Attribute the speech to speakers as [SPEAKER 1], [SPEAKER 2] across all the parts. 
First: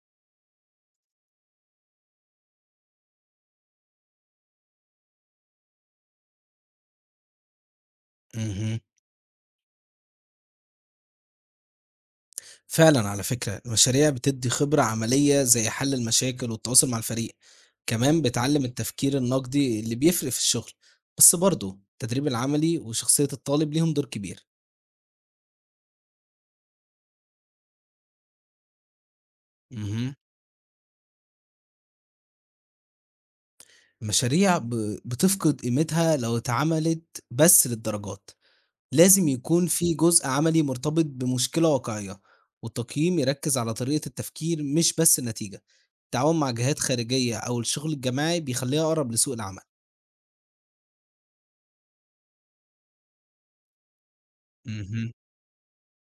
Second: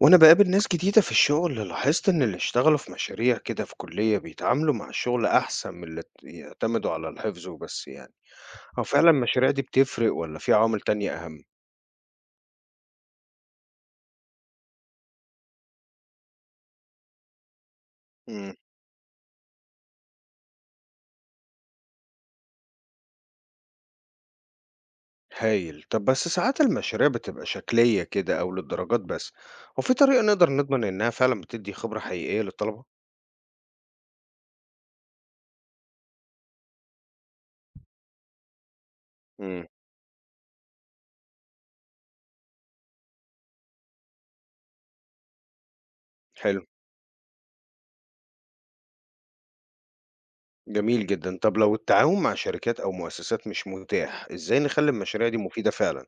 [SPEAKER 1] وأنا بقابل ناس جديدة في الشغل لاحظت إن اللي اشتغلوا في مشاريع كده في كلية بيتعاملوا مع الشغل أحسن من اللي يعتمدوا على الحفظ وبس يعني.
[SPEAKER 2] اهم.
[SPEAKER 1] هو فعلا المشاريع دي بتفرق ولا في عوامل تانية أهم؟
[SPEAKER 2] فعلًا على فكرة، المشاريع بتدّي خبرة عملية زي حل المشاكل والتواصل مع الفريق، كمان
[SPEAKER 1] مم.
[SPEAKER 2] بتعلّم التفكير النقدي اللي بيفرق في الشغل، بس برضه التدريب العملي وشخصية الطالب ليهم دور كبير.
[SPEAKER 1] هايل، طب بس ساعات المشاريع بتبقى شكلية كده أو للدرجات بس، وفي
[SPEAKER 2] اهم.
[SPEAKER 1] طريقة نقدر نضمن إنها فعلا بتدي خبرة حقيقية للطلبة؟
[SPEAKER 2] المشاريع ب بتفقد قيمتها لو اتعملت بس للدرجات، لازم
[SPEAKER 1] مم.
[SPEAKER 2] يكون في جزء عملي مرتبط بمشكلة واقعية، والتقييم يركّز على طريقة التفكير مش بس النتيجة. التعاون مع
[SPEAKER 1] حلو،
[SPEAKER 2] جهات خارجية أو الشغل الجماعي بيخلّيها أقرب لسوق العمل.
[SPEAKER 1] جميل جدا، طب لو التعاون مع شركات أو مؤسسات مش متاح إزاي نخلي
[SPEAKER 2] اهم.
[SPEAKER 1] المشاريع دي مفيدة فعلا؟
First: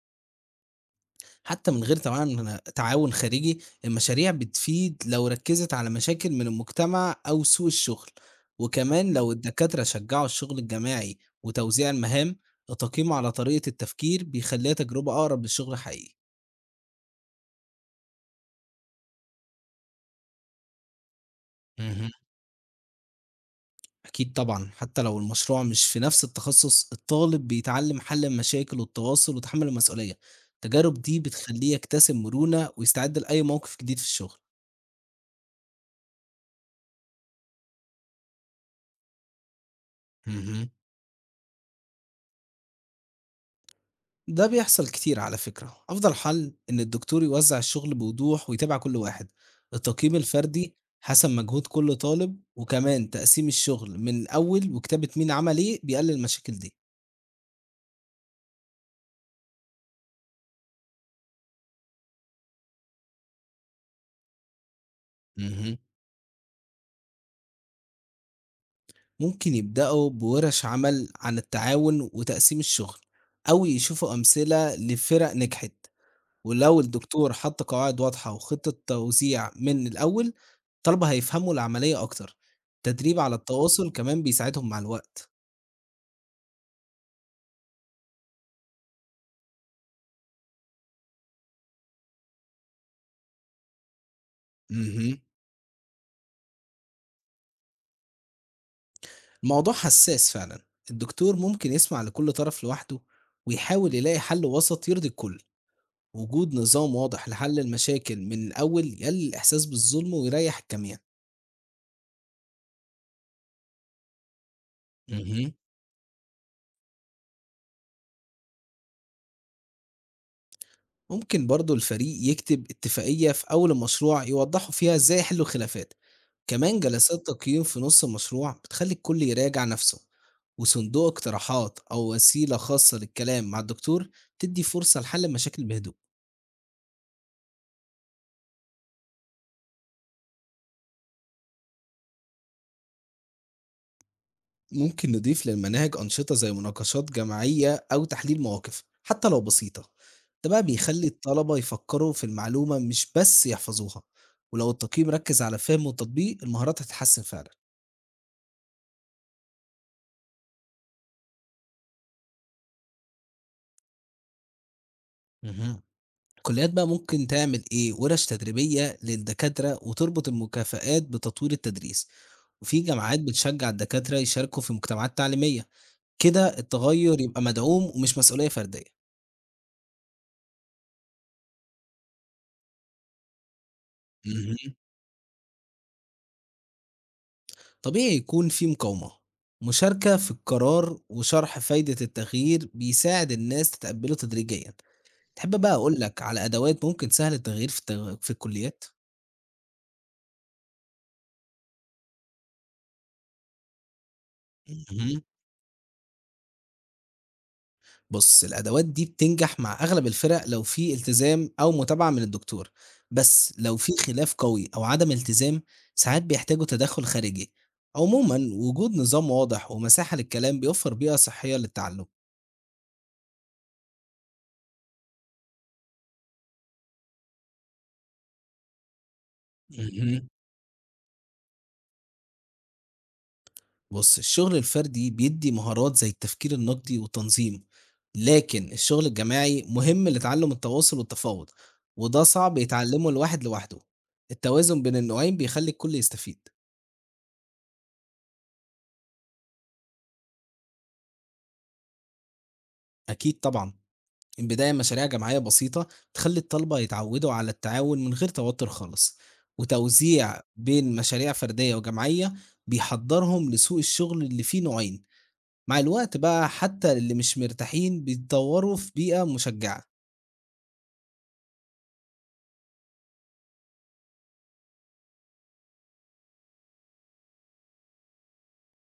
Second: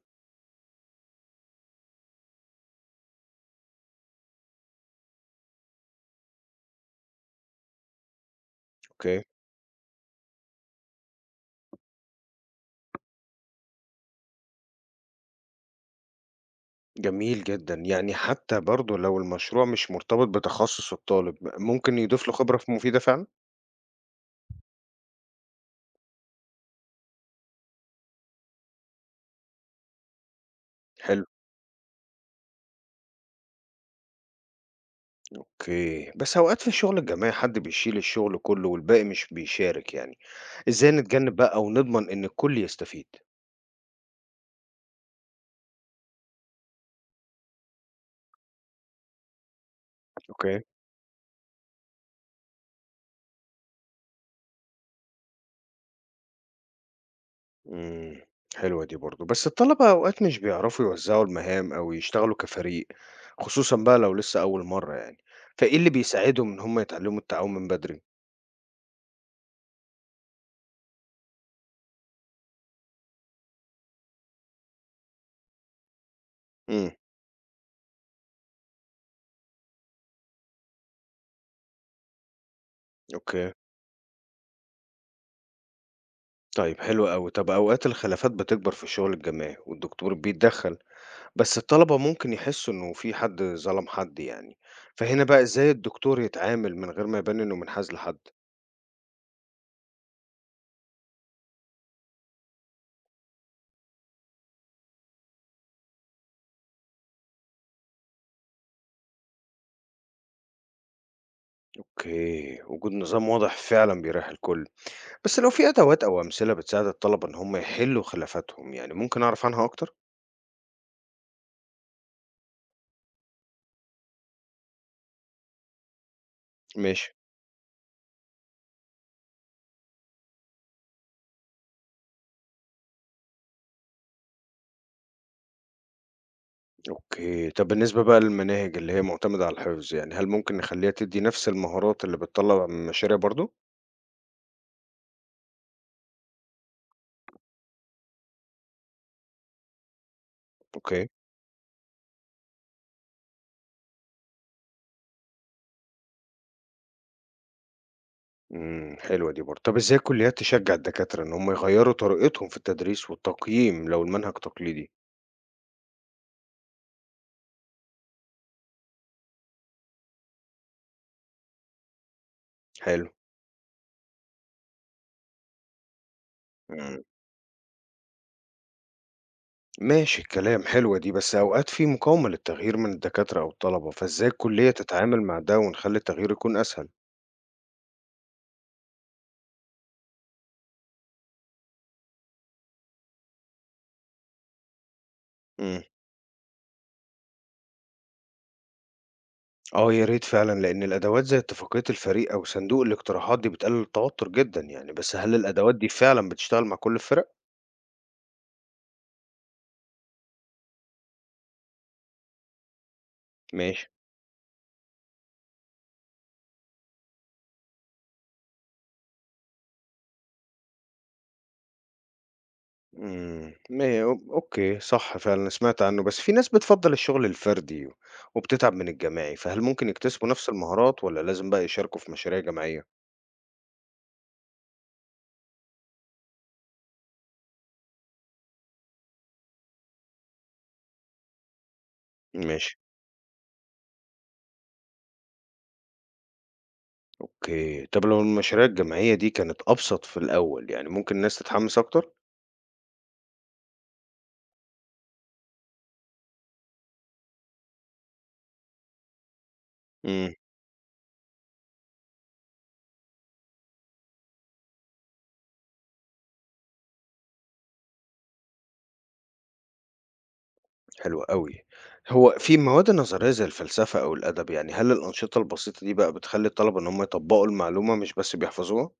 [SPEAKER 2] حتى من غير طبعًا تعاون خارجي، المشاريع بتفيد لو ركّزت على مشاكل من المجتمع أو سوق الشغل، وكمان لو
[SPEAKER 1] أوكي.
[SPEAKER 2] الدكاترة شجّعوا الشغل الجماعي وتوزيع المهام، التقييم على طريقة التفكير بيخلّيها تجربة أقرب للشغل الحقيقي.
[SPEAKER 1] جميل جدًا، يعني حتى برضه لو المشروع مش مرتبط بتخصُّص الطالب، ممكن
[SPEAKER 2] اهم.
[SPEAKER 1] يضيف له خبرة ف مفيدة فعلًا؟
[SPEAKER 2] أكيد طبعًا، حتى لو المشروع مش في نفس التخصص، الطالب بيتعلّم حل المشاكل والتواصل وتحمُّل المسؤولية، التجارب دي
[SPEAKER 1] حلو،
[SPEAKER 2] بتخلّيه يكتسب مرونة ويستعد لأي موقف جديد في الشغل.
[SPEAKER 1] أوكي، بس أوقات في الشغل الجماعي حد بيشيل الشغل كلّه والباقي مش بيشارك يعني،
[SPEAKER 2] اهم.
[SPEAKER 1] إزاي نتجنب بقى ونضمن إن الكل يستفيد؟
[SPEAKER 2] ده بيحصل كتير على فكرة أفضل حل إن الدكتور يوزع الشغل بوضوح ويتابع كل واحد. التقييم
[SPEAKER 1] أوكي.
[SPEAKER 2] الفردي حسب مجهود كل طالب، وكمان تقسيم الشغل من الأول وكتابة مين عمل إيه بيقلل المشاكل دي.
[SPEAKER 1] إمم، حلوة دي برضه، بس الطلبة أوقات مش بيعرفوا يوزّعوا المهام أو يشتغلوا كفريق، خصوصًا بقى لو لسه أول مرّة يعني، فإيه
[SPEAKER 2] مهم.
[SPEAKER 1] اللي بيساعدهم إن هم يتعلموا التعاون من بدري؟
[SPEAKER 2] ممكن يبدأوا بورش عمل عن التعاون وتقسيم الشغل، أو يشوفوا أمثلة لفرق نجحت، ولو
[SPEAKER 1] إمم.
[SPEAKER 2] الدكتور حط قواعد واضحة وخطة توزيع من الأول، الطلبة هيفهموا العملية أكتر. تدريب على
[SPEAKER 1] أوكي.
[SPEAKER 2] التواصل كمان بيساعدهم مع الوقت.
[SPEAKER 1] طيب حلو أوي. طب أوقات الخلافات بتكبر في الشغل الجماعي والدكتور بيتدخل، بس الطلبة ممكن يحسوا إنه في حد ظلم حد يعني،
[SPEAKER 2] اهم.
[SPEAKER 1] فهنا بقى إزاي الدكتور يتعامل من غير ما يبان إنه منحاز لحد؟
[SPEAKER 2] الموضوع حساس فعلًا، الدكتور ممكن يسمع لكل طرف لوحده ويحاول يلاقي حل وسط يرضي الكل، وجود نظام واضح لحل المشاكل من الأول يقلل الإحساس بالظلم ويريح الجميع.
[SPEAKER 1] أوكي، وجود نظام واضح فعلا بيريح الكل، بس لو
[SPEAKER 2] اهم.
[SPEAKER 1] في أدوات أو أمثلة بتساعد الطلبة إن هم يحلوا خلافاتهم يعني ممكن أعرف عنها أكتر؟
[SPEAKER 2] ممكن برضه الفريق يكتب اتفاقية في أول المشروع يوضحوا فيها إزاي يحلوا الخلافات، كمان
[SPEAKER 1] ماشي،
[SPEAKER 2] جلسات تقييم في نص المشروع بتخلي الكل يراجع نفسه، وصندوق اقتراحات أو وسيلة خاصة للكلام مع الدكتور تدي فرصة لحل المشاكل بهدوء.
[SPEAKER 1] أوكي. طب بالنسبة بقى للمناهج اللي هي معتمدة على الحفظ يعني هل ممكن نخليها تدي نفس المهارات اللي بتطلع من المشاريع برضو؟
[SPEAKER 2] ممكن نضيف للمناهج أنشطة زي مناقشات جماعية أو تحليل مواقف حتى لو بسيطة. ده بقى بيخلي
[SPEAKER 1] أوكي.
[SPEAKER 2] الطلبة يفكروا في المعلومة مش بس يحفظوها، ولو التقييم ركز على الفهم والتطبيق المهارات هتتحسن فعلا.
[SPEAKER 1] إمم، حلوة دي برضه. طب إزاي الكليات تشجّع الدكاترة إن هم يغيّروا طريقتهم في التدريس والتقييم لو المنهج تقليدي؟
[SPEAKER 2] مهم. الكليات بقى ممكن تعمل إيه؟ ورش تدريبية للدكاترة وتربط المكافآت بتطوير التدريس، وفي
[SPEAKER 1] حلو.
[SPEAKER 2] جامعات بتشجع الدكاترة يشاركوا في مجتمعات تعليمية. كده
[SPEAKER 1] إمم.
[SPEAKER 2] التغير يبقى مدعوم ومش مسؤولية فردية.
[SPEAKER 1] ماشي الكلام، حلوة دي، بس أوقات في مقاومة للتغيير من الدكاترة أو الطلبة، فإزاي الكلية
[SPEAKER 2] مهم.
[SPEAKER 1] تتعامل مع ده ونخلّي التغيير يكون أسهل؟
[SPEAKER 2] طبيعي يكون في مقاومة. مشاركة في القرار وشرح فايدة التغيير بيساعد الناس تتقبله تدريجيا. تحب بقى
[SPEAKER 1] إمم.
[SPEAKER 2] أقول لك على أدوات ممكن سهل التغيير في في الكليات؟
[SPEAKER 1] آه، يا ريت فعلًا، لإن الأدوات زي اتفاقية الفريق أو صندوق الاقتراحات دي بتقلل التوتر جدًا يعني، بس
[SPEAKER 2] مهم.
[SPEAKER 1] هل الأدوات دي فعلًا بتشتغل مع كل الفرق؟
[SPEAKER 2] بص، الأدوات دي بتنجح مع أغلب الفرق لو في التزام أو متابعة من الدكتور، بس لو
[SPEAKER 1] ماشي.
[SPEAKER 2] في خلاف قوي أو عدم التزام ساعات بيحتاجوا تدخل خارجي. عموما وجود نظام واضح ومساحة للكلام بيوفر بيئة صحية للتعلم.
[SPEAKER 1] إمم، ما هي أو- أوكي، صح فعلًا سمعت عنه، بس في ناس بتفضّل الشغل الفردي وبتتعب من الجماعي، فهل ممكن
[SPEAKER 2] مهم.
[SPEAKER 1] يكتسبوا نفس المهارات والّا لازم بقى يشاركوا في مشاريع جماعية؟
[SPEAKER 2] بُص، الشغل الفردي بيدّي مهارات زي التفكير النقدي والتنظيم، لكن الشغل الجماعي مهم لتعلم التواصل والتفاوض، وده صعب
[SPEAKER 1] ماشي،
[SPEAKER 2] يتعلمه الواحد لوحده. التوازن بين النوعين بيخلي الكل يستفيد.
[SPEAKER 1] أوكي، طب لو المشاريع الجماعية دي كانت أبسط في الأول، يعني ممكن الناس تتحمس أكتر؟
[SPEAKER 2] أكيد طبعًا، البداية مشاريع جماعية بسيطة تخلي الطلبة يتعودوا على التعاون من غير توتر خالص،
[SPEAKER 1] إمم،
[SPEAKER 2] وتوزيع بين مشاريع فردية وجماعية بيحضّرهم لسوق الشغل اللي فيه نوعين. مع الوقت بقى حتى اللي مش مرتاحين بيتطوروا في بيئة مشجعة.
[SPEAKER 1] حلو أوي. هو في مواد نظرية زي الفلسفة أو الأدب، يعني هل الأنشطة البسيطة دي بقى بتخلّي الطلبة إن هم يطبّقوا المعلومة مش بس بيحفظوها؟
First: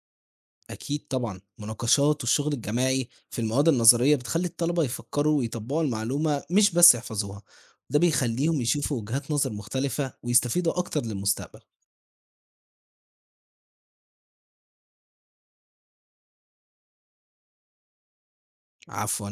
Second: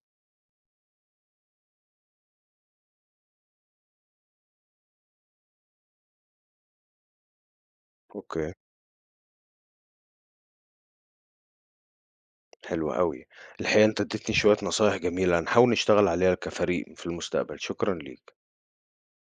[SPEAKER 2] أكيد طبعًا، مناقشات والشغل الجماعي في المواد النظرية بتخلّي الطلبة يفكّروا ويطبّقوا المعلومة مش بس يحفظوها، ده
[SPEAKER 1] أوكي.
[SPEAKER 2] بيخلّيهم يشوفوا وجهات نظر مختلفة ويستفيدوا أكتر للمستقبل.
[SPEAKER 1] حلو أوي. الحقيقة أنت اديتني شوية نصايح جميلة، هنحاول نشتغل عليها كفريق في المستقبل. شكرًا ليك.
[SPEAKER 2] عفوًا.